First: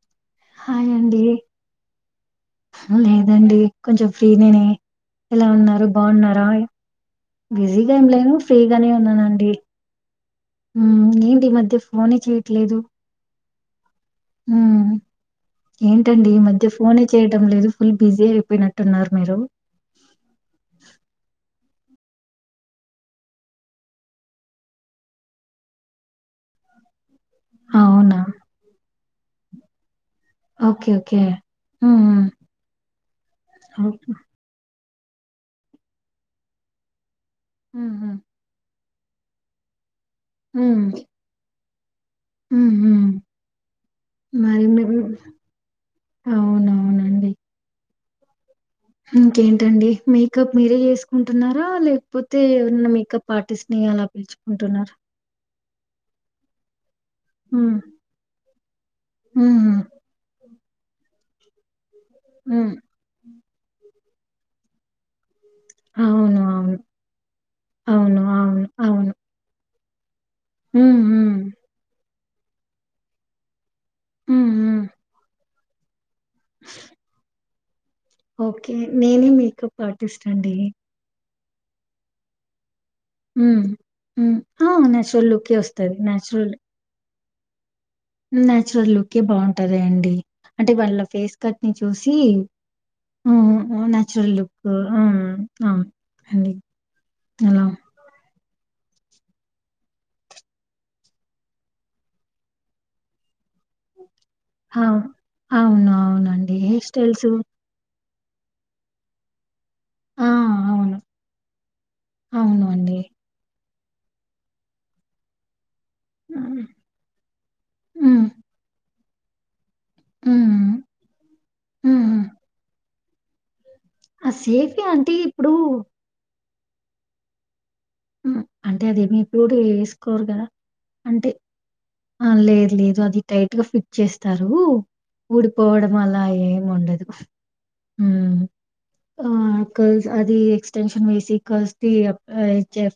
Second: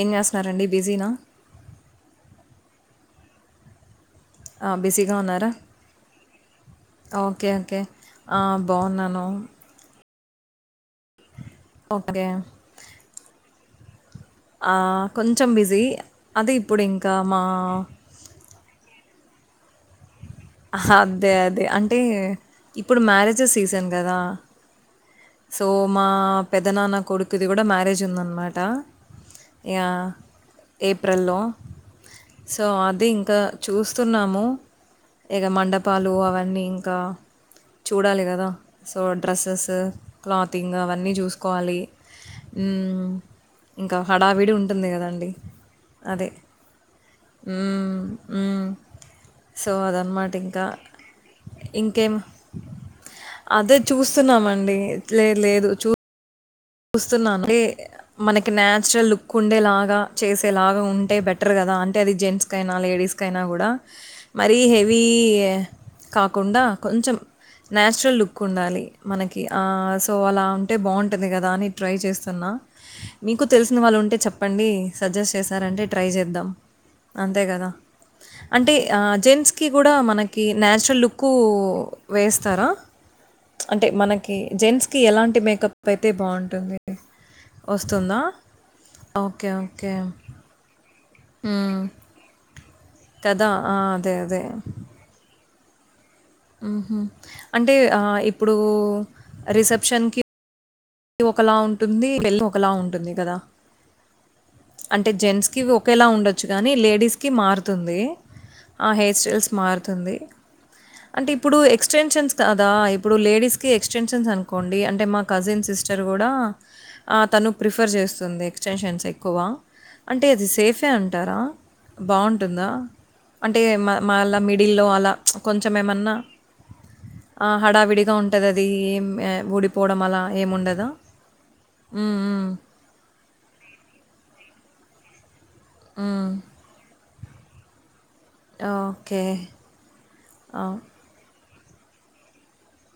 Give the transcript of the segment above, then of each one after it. ఏం చేస్తన్నారండి హాయ్ బిజీనా అండి లేదండి కొంచెం ఫ్రీ నేనే ఆ, బిజీగా ఎలా ఉన్నారా ఉన్నారు బాగున్నారా ఓకే ఓకే బిజీగా ఏం లేను ఆ, ఫ్రీగానే బాగున్నాను ఉన్నానండి హ్మ్ ఏంటి ఈ మధ్య ఫోనే ఓకే చేయట్లేదు ఆ, కొంచెం బిజీ ఏంటండి ఈ అదే మధ్య ఇప్పుడు ఫోనే ఇంకా మా చేయటం లేదు ఫుల్ బిజీ అయిపోయినట్టు అంటున్నారు మీరు అదే అదే అంటే ఇప్పుడు మ్యారేజస్ సీజన్ కదా సో మా పెదనా నా కొడుకు ఇ ఇది కూడా మ్యారేజ్ అవునా ఉందన్నమాట యా ఓకే ఓకే ఏప్రిల్లో హ్మ్ హ్మ్ సో అది ఇంకా ఓకే. చూస్తున్నాము ఇక మండపాలు అవన్నీ ఇంకా హ్మ్ హ్మ్ చూడాలి కదా సో డ్రెస్సెస్ క్లాతింగ్ హ్మ్ అవన్నీ చూసుకోవాలి హ్మ్ హ్మ్. ఇంకా హడావిడి మరి ఉంటుంది మీరు కదండి అదే అవునవునండి ఉ ఇంకేంటండి మేకప్ మీరే చేసుకుంటున్నారా ఇంకేం లేకపోతే ఏనా మేకప్ ఆర్టిస్ట్ అదే ని అలా చూస్తున్నామండి. పిలుచుకుంటుారా లేదు లేదు చూ చూస్తున్నాను అంటే హ్మ్ మనకి నచురల్ లుక్ హ్మ్ హ్మ్ ఉండేలాగా చేసి ఎలాగ ఉంటే బెటర్ కదా అంటే అది జెంట్స్ హ్మ్. కైనా లేడీస్ కైనా కూడా మరిీ హెవి అవును. అవును. అవును. అవును. అవును. మ సో అలా ఉంటే హ్మ్. బాగుంటుంది హ్మ్. కదా అని ట్రై చేస్తున్నా మీకు తెలుసు వాళ్ళు ఉంటే హ్మ్. చెప్పండి హ్మ్. సజెస్ట్ చేశారంటే ట్రై చేద్దాం అంతే కదా ఓకే. అంటే నేనే జెంట్స్కి మేకప్ కూడా ఆర్టిస్ట్ మనకి అండి. న్యాచురల్ లుక్ వేస్తారా హ్మ్. అంటే హ్మ్. మనకి ఆ! జెంట్స్ కి నేచురల్ ఎలాంటి లుకే మేకప్ ఒస్తది. అయితే బాగుంటుంది నాన్యాచురల్ లుక్ ఓకే. బాగుంటదా ఓకే. అండి అంటే వాళ్ళ ఫేస్ కట్ ని హ్మ్. చూసి కదా! ఆ! అదే. నచురల్ అదే. లుక్ అవును అండి. అలా అంటే ఇప్పుడు రిసెప్షన్కి ఇది ఒకలా ఉంటుంది వెళ్లి ఒకలా ఉంటుంది కదా అవు అంటే జెంట్స్కి అవును. ఒకేలా ఉండొచ్చు అవునండి. కానీ హెయిర్ స్టైల్స్ లేడీస్కి మారుతుంది ఆ హెయిర్ స్టల్స్ మార్క్ ఆ! అవును. అంటే ఇప్పుడు ఎ అవును అండి. ఇప్పుడు ఎక్స్టెన్షన్స్ అనుకోండి అంటే మా కజిన్ సిస్ చర్ కూడా హ్మ్. తను ప్రిఫర్ హ్మ్. చేస్తుంది ఎక్స్టెన్షన్స్ ఎక్కువ అంటే అది హ్మ్. సేఫే అంటారా హ్మ్. బాగుంటుందా అంటే మళ ఆ! సేఫే మిడిల్లో అలా అంటే ఇప్పుడు కొంచెం ఏమన్నా హడావిడిగా హ్మ్. ఉంటది అది అంటే ఏం అదేమి ఎప్పుడు ఊడిపోవడం అలా ఏసుకోరు గదా! ఏం ఉండదు అంటే లేదు లేదు అది టైట్ గా ఫిట్ చేస్తారు ఊడిపోవడం అలా హ్మ్. ఏం ఉండదు ఓకే. ఆ క అది ఆ ఎక్స్టెన్షన్ వేసి కస్త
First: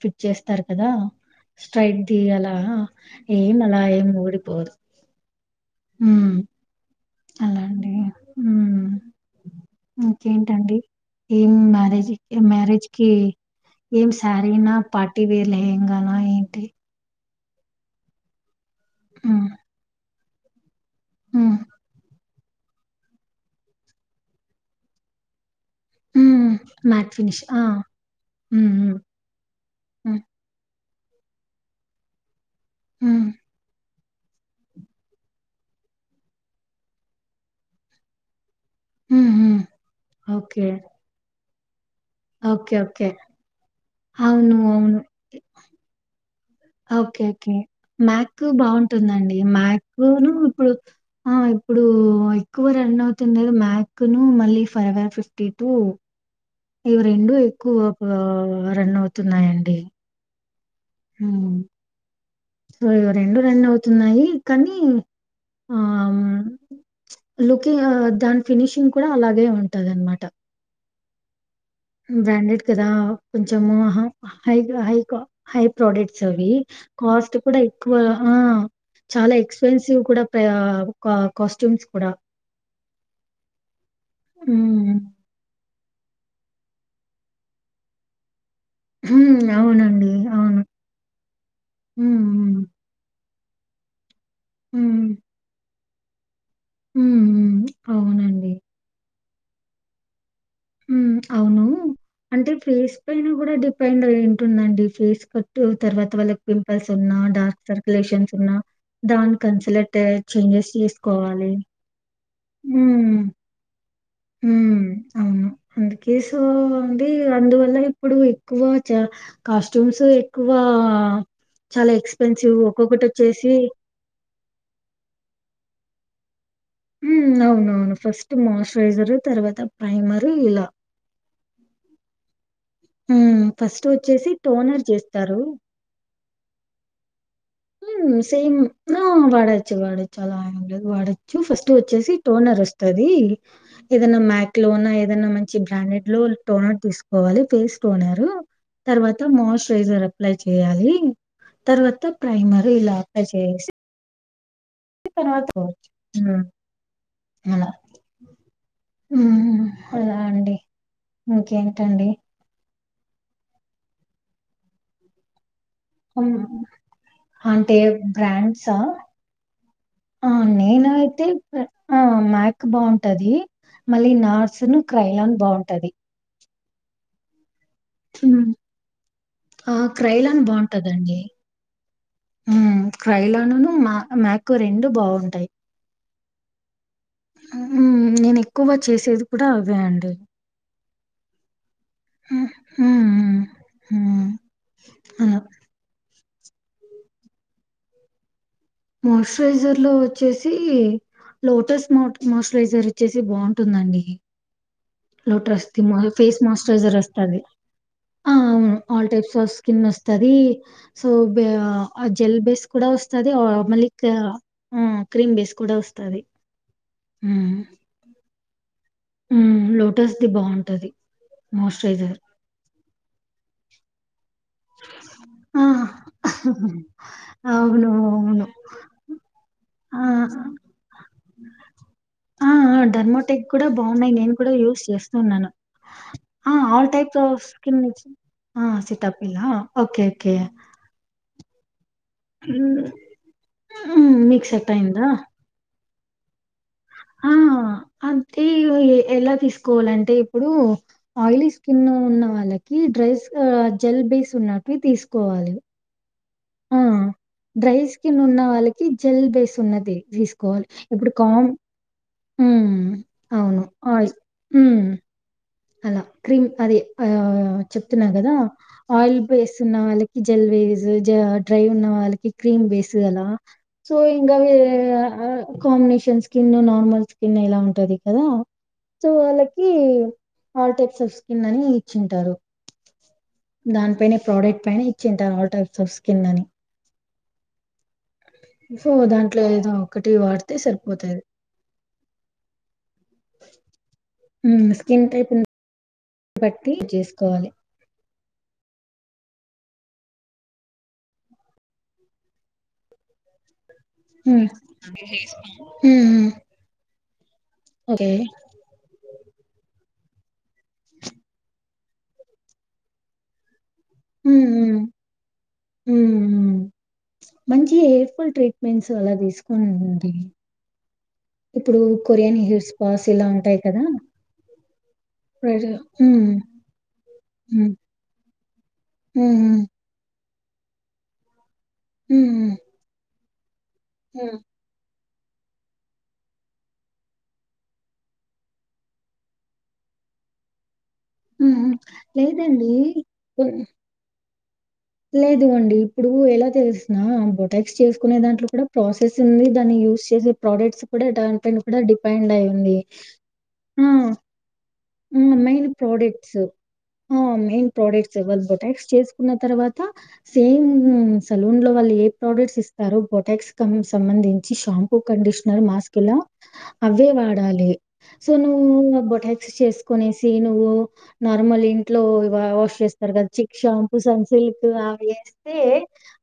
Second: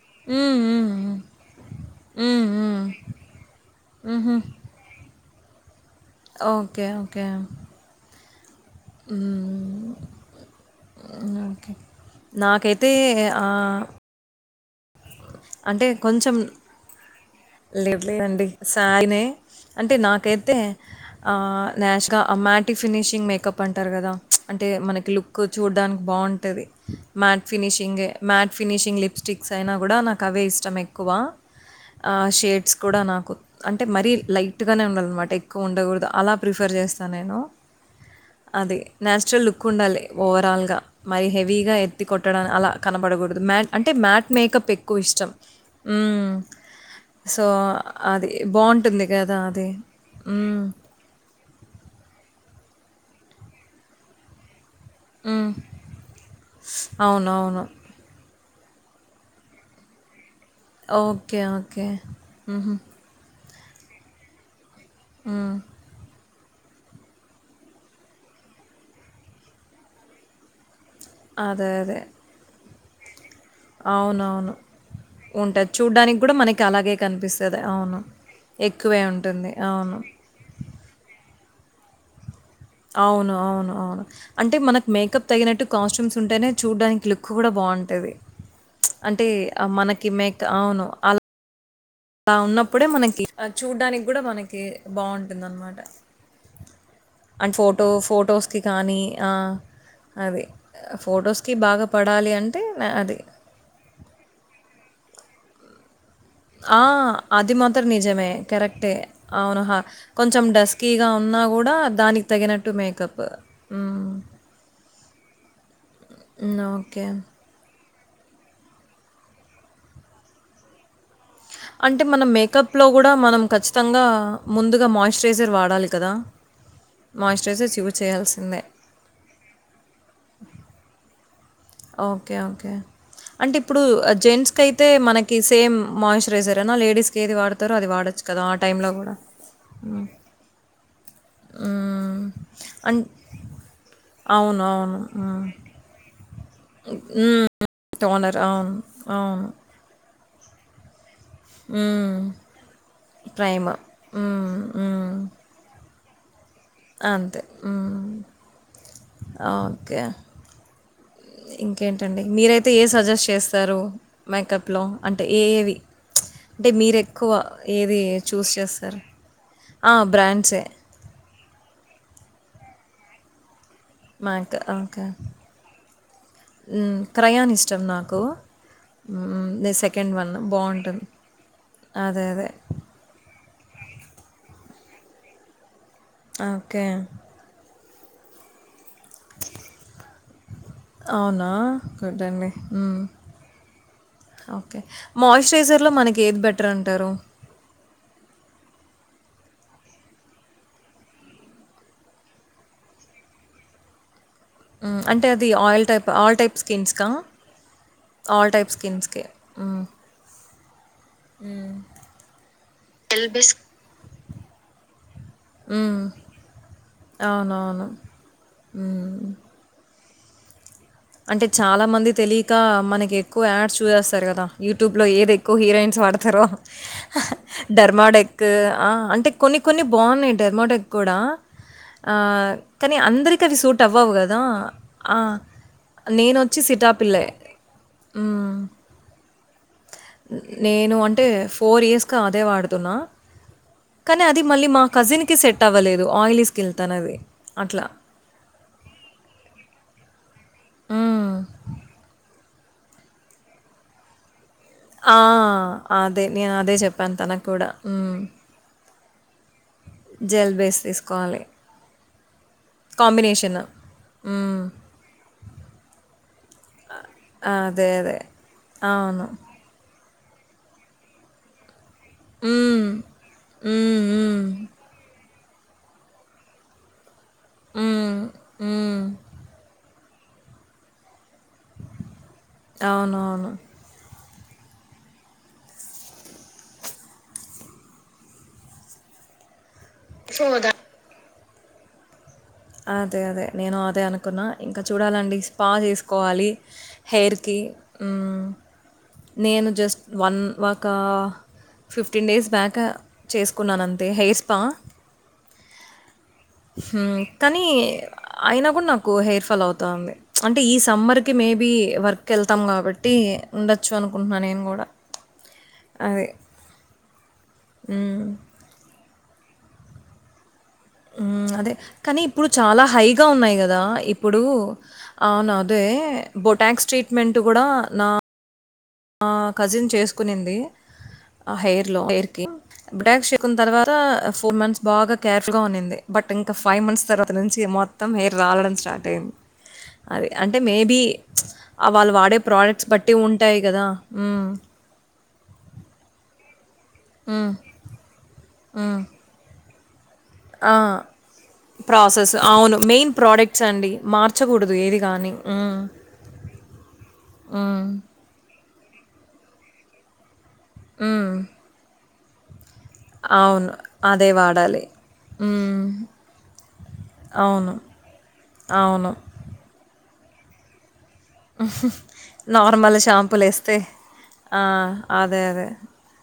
ఫిట్ హ్మ్. చేస్తారు హ్మ్. కదా హ్మ్. స్ట్రైట్ హ్మ్. దియలా హ్మ్. ఏం అలా ఏం ఊడిపోదు హ్మ్. ఓకే ఓకే అలా అండి. హ్మ్. అ ఇంకేంటండి ఏం మ్యారేజ్ మ్యారేజ్ నాకైతే కి ఆహ్, ఏం స సరైనా పార్టీ వేర్లు ఏంగానా ఏంటి లేవ్ లేవ అండి సారనే హ్మ్. అంటే నాకైతే ఆ హ్మ్. నేష్గా ఆ మ్యాటి ఫినిషింగ్ మేకప్ అంటారు కదా అంటే మనకి లుక్ చూడ్డానికి హ్మ్. బాగుంటుంది ఫినిష్. మ్యాట్ ఆ! ఫినిషింగే మ్యాట్ హ్మ్. హ్మ్. ఫినిషింగ్ లిప్స్టిక్స్ అయినా కూడా నాకు హ్మ్. ఇ ఎక్ కూడా నా హ్మ్. అంట మ లైట్గానే ఉండాలన్నమాట ఎక్కువ ఉండకూడదు అలా ప్రిఫర్ చేస్తా నేను అది హ్మ్. న్యాచురల్ హ్మ్. లుక్ ఉండాలి ఓకే. ఓవరాల్గా మరి హెవీగా ఎ ది కొట్టడానికి అలా ఓకే. ఓకే. కనపడకూడదు మ్యాట్ అంటే మ్యాట్ అవును. మేకప్ అవును. ఎక్కువ ఇష్టం ఓకే సో ఓకే అది మ్యాక్ బాగుంటుంది కదా బాగుంటుందండి అది మ్యాకును మ్మ్. ఇప్పుడు ఆ ఇప్పుడు ఎక్కువ రన్ అవుతుందిది మ్యాక్ ను మళ్ళీ ఫైవ్ హడ్ ఫిఫ్టీ మ్మ్. టటు ఇవి అవును రెండు అవును ఎక్కువ ఎ రన్న అవుతున్నాయంండి ఓకే ఓకే ఉహు సో, ఇవి రన్ అవుతున్నాయి కానీ ఉమ్ ఆహ్, లుకింగ్ దాని ఫినిషింగ్ కూడా అలాగే ఉంటది అనమాట అదే అదే కదా కొంచం అవునవును హై హై హై ఉంటుంది చూడ్డానికి ప్రోడక్ట్స్ కూడా అవి మనకి అలాగే కాస్ట్ కనిపిస్తుంది కూడా ఎక్కువ అవును ఆ ఎక్కువే చాలా ఉంటుంది అవును ఎక్స్పెన్సివ్ కూడా కాస్ట్యూమ్స్ కూడా అవును అవును అవును అంటే మనకు హ్మ్. మేకప్ తగినట్టు కాస్ట్యూమ్స్ ఉంటేనే చూడ్డానికి లుక్ కూడా బాగుంటుంది అంటే హ్మ్. మనకి అవునండి. మేక్ అవును అలా హ్మ్. అలా హ్మ్. ఉన్నప్పుడే మనకి చూడ్డానికి కూడా మనకి హ్మ్. బాగుంటుందనమాట హ్మ్. అండ్ హ్మ్. ఫోటో అవునండి. ఫొటోస్కి కానీ ఆ అది. ఉమ్ ఫోటోస్‌కి అవును బాగా పడాలి అంటే న ఫేస్ అది. పైన కూడా డిపెండ్ ఉంటుందండి ఫేస్ కట్టు తర్వాత వాళ్లకి ఆ! పింపుల్స్ ఉన్నా అది డార్క్ మాత్రం సర్కలేషన్ నిజమే. ఉన్నా కరెక్టే. దానికి అవును. హ కాన్సులేటెడ్ కొంచెం చేంజెస్ డస్కీగా చేసుకొని ఉన్నా కూడా దానికి తగినట్టు మేకప్ ఉమ్ ఉమ్ అవును అందుకే సో హ్మ్. అండి ఓకే. అందువల్ల ఇప్పుడు ఎక్కువ చ కాస్ట్యూమ్స్ ఎక్కువ చాలా అంటే మన ఎక్స్‌పెన్సివ్ మేకప్లో కూడా మనం ఒక్కొక్కటొచ్చేసి ఖచ్చితంగా ముందుగా మాయిశ్చరైజర్ వాడాలి కదా ఉమ్ మాయిశ్చరైజర్స్ యూజ్ అవునవును ఫస్ట్ చేయాల్సిందే. మాయిశ్చరైజరు తర్వాత ప్రైమరు ఇలా ఓకే ఓకే హ్మ్. అంటే ఇప్పుడు ఫస్ట్ వచ్చేసి టోనర్ జెంట్సకైయితే మనకి సేమ్ మాయూష్ రైజర్ లేడిస్ ఉమ్ సేమ్ వాడచ్చు వాడచ్చు అలా ఏం లేదు వాడచ్చు ఫస్ట్ వచ్చేసి హ్మ్. టోనర్ అన్ వస్తుంది ఏదనా మ్యాక్ అవును. లోనా అవును. ఏదనా హ్మ్. మంచి బ్రాండెడ్ లో టోనర్ తీసుకోవాలి ఫేస్ టోనారు టోనర్. అవును. తర్వాత అవును. మాయిశ్చరైజర్ అప్లై చేయాలి తర్వాత హ్మ్. ప్రైమరీ ఇలా అప్లై చేసేసి ఉమ్ తర్వాత పోవచ్చు ఉమ్ అంతే అలా ఉమ్ ఉమ్, ఓకే అలా అండి ఇంకేంటండి మీరైతే ఏ సజెస్ట్ చేస్తారు మేకప్లో అంటే ఏ ఏవి ఉమ్ అంటే మీరెక్కువ అంటే ఏది చూస్ బ్రాండ్సా చేస్తారు? ఆ నేను అయితే పా ఆ మ్యాక్ బాగుంటది మళ్ళీ మ్యాక్ నార్స్ ను క్రైలాన్ బాగుంటది ఉమ్ క్రయానిస్ట్ తం నాకు ఉమ్, ఉమ్ ఆ సెకండ్ వన్ క్రైలాన్ బాగుంటుంది బాగుంటదండి అదే అదే క్రైలానును మా మాకు రెండు బాగుంటాయి ఆ ఓకే ఉమ్ నేను ఎక్కువ చేసేది కూడా అవే అండి అవునా గుడ్ అండి ఉమ్ ఉమ్, ఓకే అలా మాయిశ్చరైజర్ లో మనకి ఏది బెటర్ అంటారు మాయిశ్చరైజర్ లో వచ్చేసి లోటస్ మో మాోయిశ్చరైజర్ వచ్చేసి బాగుంటుందండి హ్మ్. అంటే అది lotus oil type face all type moisturiser స్కిన్స్‌కా? వస్తాది ఆ ఆల్ అవును టైప్ ఆల్ స్కిన్స్‌కే. టైప్స్ ఆఫ్ హ్మ్. స్కిన్ వస్తుంది సో బే జెల్ బేస్ కూడా వస్తుంది ఎల్బిస్ మలిక్ ఆ క్రీమ్ బేస్ కూడా హ్మ్. వస్తుంది తది అవునవును ఉమ్ ఉ లోటస్ది బావుంటది అంటే చాలా మంది తెలియక మనకి ఎక్కువ యాడ్స్ చూసేస్త తరు కదా యూట్యూబ్ లో ఏద ఎక్కువ ఆ హీరోయిన్స్ వాడతారో అవును డర్మాడెక్ అవును అంటే కొన్ని కొన్ని బాగున్నాయి డెర్మోడెక్ కూడా ఆ ఆహ్, ఆ కానీ అందరికి డర్మోటెక్ అవి కూడా సూట్ బాగున్నాయి అవ్వవు నేను గదా! కూడా యూజ్ చేస్త ఆ! ఉన్నాను ఆ నేనొచ్చి ఆల్ టైప్ సిటాపిల్లే. స్కిన్చ్చ హ్మ్. సిట్ప్ ఇలా నేను అంటే ఫోర్ ఇయర్స్ అదే మ్ వాడుతున్నా కానీ అది మీకు మళ్ళీ సెట్ మా అయిందా కజిన్ కి సెట్ అవ్వలేదు ఆయిల్ ఆ అంటే ఎలా తీసుకోవాలంటే ఇప్పుడు హ్మ్. ఆయిలీ స్కిన్ ఉన్న వాళ్ళకి డ్రై జెల్ బేస్ ఉన్నట్ అవి ఆ! తీసుకోవాలి అదే. నేను అదే ఆ చెప్పాను తనకు కూడా. డ్రై హ్మ్. స్కిన్ ఉన్న వాళ్ళకి జెల్ బేస్ ఉన్నది జెల్ తీసుకోవాలి బేస్ ఇప్పుడు తీసుకోవాలి. కామ్ కాంబినేషన్. అవును ఆయి హ్మ్. అలా క్రీమ్ అద ఆ అదే. చెప్తున్నా అదే. కదా ఆయిల్ అవును. ఫేసున్న వాళ్ళకి జల్బేస్ జ డ్రై ఉన్న వాళ్ళు క్రీమ్ హ్మ్. బేస్ కదా సో హ్మ్. హ్మ్. [unintelligible] కాంబినేషన్ స్కిన్ నార్మల్ స్కిన్ ఎలా ఉంటది హ్మ్. కదా హ్మ్. సో వాళ్ళకి ఆల్ టైప్స్ ఆఫ్ స్కిన్ అని ఇచ్చింటారు అవును దాని పైనే ప్రోడక్ట్ పైన ఇచ్చింటారు ఆల్ టైప్స్ ఆఫ్ స్కిన్ అని సో దాంట్లో ఏదో ఒకటి సో, వాడితే దా సరిపోతది అదే అదే నేను అదే అనుకున్నా హ్మ్. ఇంకా స్కిన్ చూడాలండి టైప్‌ని స్పా చేసుకోవాలి బట్టి చేసుకోవాలి. హెయిర్కి అ నేను జస్ట్ వన్ ఒక ఫిఫ్టీన్ డేస్ బ్యాక్ చేస్ కున్నానంతే హెయిర్ హ్మ్. స్పా హ్మ్. హ్మ్. హు కానీ ఓకే. అయినా కూడా నాకు హెయిర్ ఫాల్ అవుతుంది అంటే ఈ సమ్మర్కి మేబీ వర్క్ వెళ్తాం కాబట్టి ఉండొచ్చు అనుకుంటున్నా హ్మ్. నేను హ్మ్. కూడా హ్మ్. అది హ్మ్. మంచి హెయిర్ఫుల్ ట్రీట్మెంట్స్ అలా తీసుకుండి అదే కానీ ఇప్పుడు చాలా స్పాస్ హైగా ఇలా ఉన్నాయి ఉంటాయి కదా ఇప్పుడు అవును ప్రజ అదే హ్మ్. బొటాక్స్ ట్రీట్మెంట్ కూడా హ్మ్. నా ఆ హ్మ్. హ్మ్. కజిన్ చేసుకునింది ఆ హెయిర్ లో హెయిర్ హ్మ్. కి బొటాక్ షే కున్ తర్వాత హ్మ్. ఫోర్ మంత్స్ బాగా కేర్ఫుల్గా ఉన్నింది బట్ ఇంకా ఫైవ్ మంత్స్ తర్వాత నుంచి మొత్తం హెయిర్ రాలడం స్టార్ట్ అయింది అది అంటే మేబీ హ్మ్. హ్మ్. వాళ్ళు వాడే లేదండి. ప్రోడక్ట్స్ పట్టి ఉంటాయి ఆ అ లేదువండి ఇప్పుడు ఎలా తెలుసినా హ్మ్. బొటాక్స్ చేసుకునే దాంట్లో కూడా ప్రాసెస్ ఉంది దాని యూ ఇది ఆ! ప్రోడక్ట్స్ కూడా టన్ పైన కూడా డిపెండ్ ప్రాసెస్ అయింది అవును. మెయిన్ ప్రొడక్ట్స్ అండి. మార్చకూడదు ఏది ఆ గాని. మైయిన్ హ్మ్. ప్రోడక్ట్స్ ఆ మైయిన్ హ్మ్. ప్రోడక్ట్స్ బోటాక్స్ చేసుకున్న తర్వాత సేమ్ హ్మ్. సలూన్ లో వాళ్ళు ఏ ప్రోడక్ట్స్ ఇస్త బొటాక్స్ క అవును. అదే సంబంధించి వాడాలి. షాంపూ కండిషనర్ హ్మ్. మాస్క్ లా అవే వాడాలి అవును. సోనువ్వు అవును. బొట తీసుకునేసి నువ్వు నార్మల్ ఇంట్లో వాష్ నార్మల్ చేస్తారు కదా చిక్ షాంపూలేస్తే. షాంపూ సన్ ఆ! సిల్క్ అవి అదే. వేస్తే అదే.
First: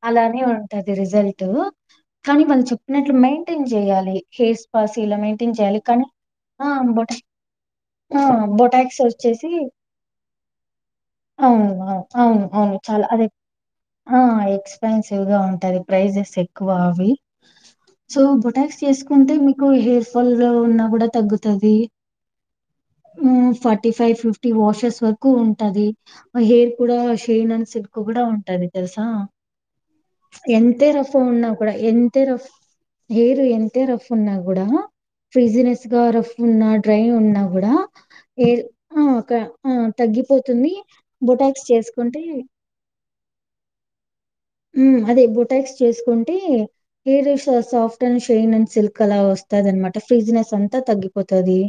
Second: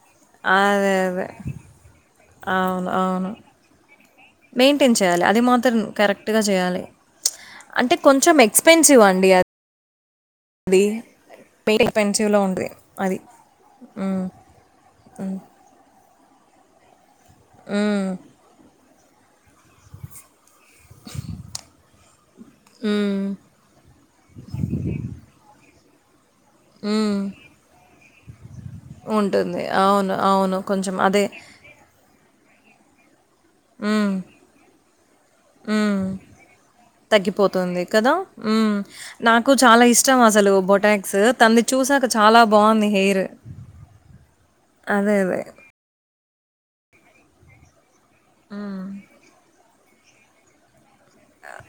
అలానే ఉంటది అదే. అదే. రిజల్ట్ కానీ వాళ్ళు అవును. చెప్పినట్లు అవును. మెయింటైన్ చేయాలి హెయిర్ స్పాస్ మెయింటైన్ ఇలా చేయాలి. అది మెయింటైన్ మాత్రం చేయాలి కానీ కరెక్ట్‌గా ఆ చేయాలి. బొట అంటే కొంచెం ఎక్స్పెన్సివ్ అండి అది అవునువు మెయిన్ అ ఎక్స్‌పెన్సివ్‌లో అవును ఉంటది. అవును చాలా అది. అదే హ్మ్. ఆ ఎక్స్పెన్సివ్ గా ఉంటది ప్రైజెస్ ఎక్కువ అవి హ్మ్. సో బొటాక్స్ చేసుకు కుంటే మీకు హెయిర్ ఫాల్ ఉన్నా కూడా తగ్గుతాది. హ్మ్. మ్ ఫార్టీ ఫైవ్ ఫిఫ్టీ వాషర్స్ వరకు ఉంటాది. హెయిర్ కూడా హ్మ్. షైన్ అన్ సిల్క్ కూడా ఉంటది. తెలుసా ఉంటుంది. అవును. అవును. ఎంత కొంచెం రఫ్ అదే. ఉన్నా కూడా ఎంత రఫ్ హెయిర్ ఎంత రఫ్ హ్మ్. ఉన్నా కూడా ఫ్రీజీనెస్గా రఫ్ ఉన్నా డ్రై ఉన్నా గూడా తుంది కదా హెయిర్ ఆ! క నాకు ఆ! చాలా ఇష్టం అసలు తగ్గిపోతుంది. బొటాక్స్ తంది బొటాక్స్ చూసాక చేసుకుంటే చాలా బాంది హెయిర్ మ్ అదే బోటాక్స్ చేసుకుంటే హెయిర్ శా సాఫ్ట్ ఫ్ట్ షైన్ అండ్ సిల్క్ అలా వస్తా దనమాట ఫ్రీజినెస్ అంతా తగ్గిపోతది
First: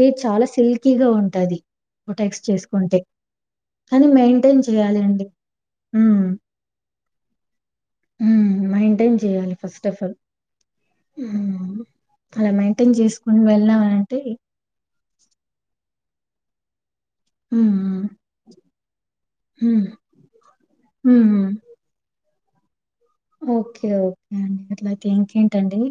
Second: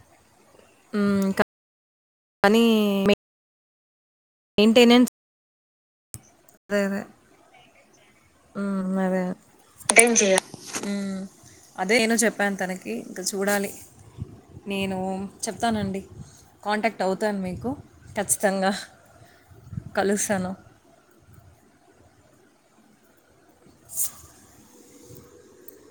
హెయిర్ చాలా సిల్కీగా హ్మ్. ఉంటది. బొటాక్స్ కానీ చేసుకుంటే కానీ మెయింటైన్ మెయింటెనెన్స్ చేయాలండి. మ్ అదే అదే మ్ మెయింటైన్ అదే చేయాలి ఫస్ట్ ఆఫ్ ఆల్. [unintelligible] చేయ మ్ హ్మ్. అదే నేను అలా చెప్పాను తనకి మెయింటైన్ ఇంక చేసుకొని చూడాలి. వెళ్ళామంటే నేను చెప్తానండి. కాంటాక్ట్ టవుతాను మీకు హ్మ్. ఖచ్చితంగా హ్మ్. కలుస్తాను. హ్మ్. హ్మ్. ఓకే ఓకే అండి. అట్లయితే ఇంకేంటండి.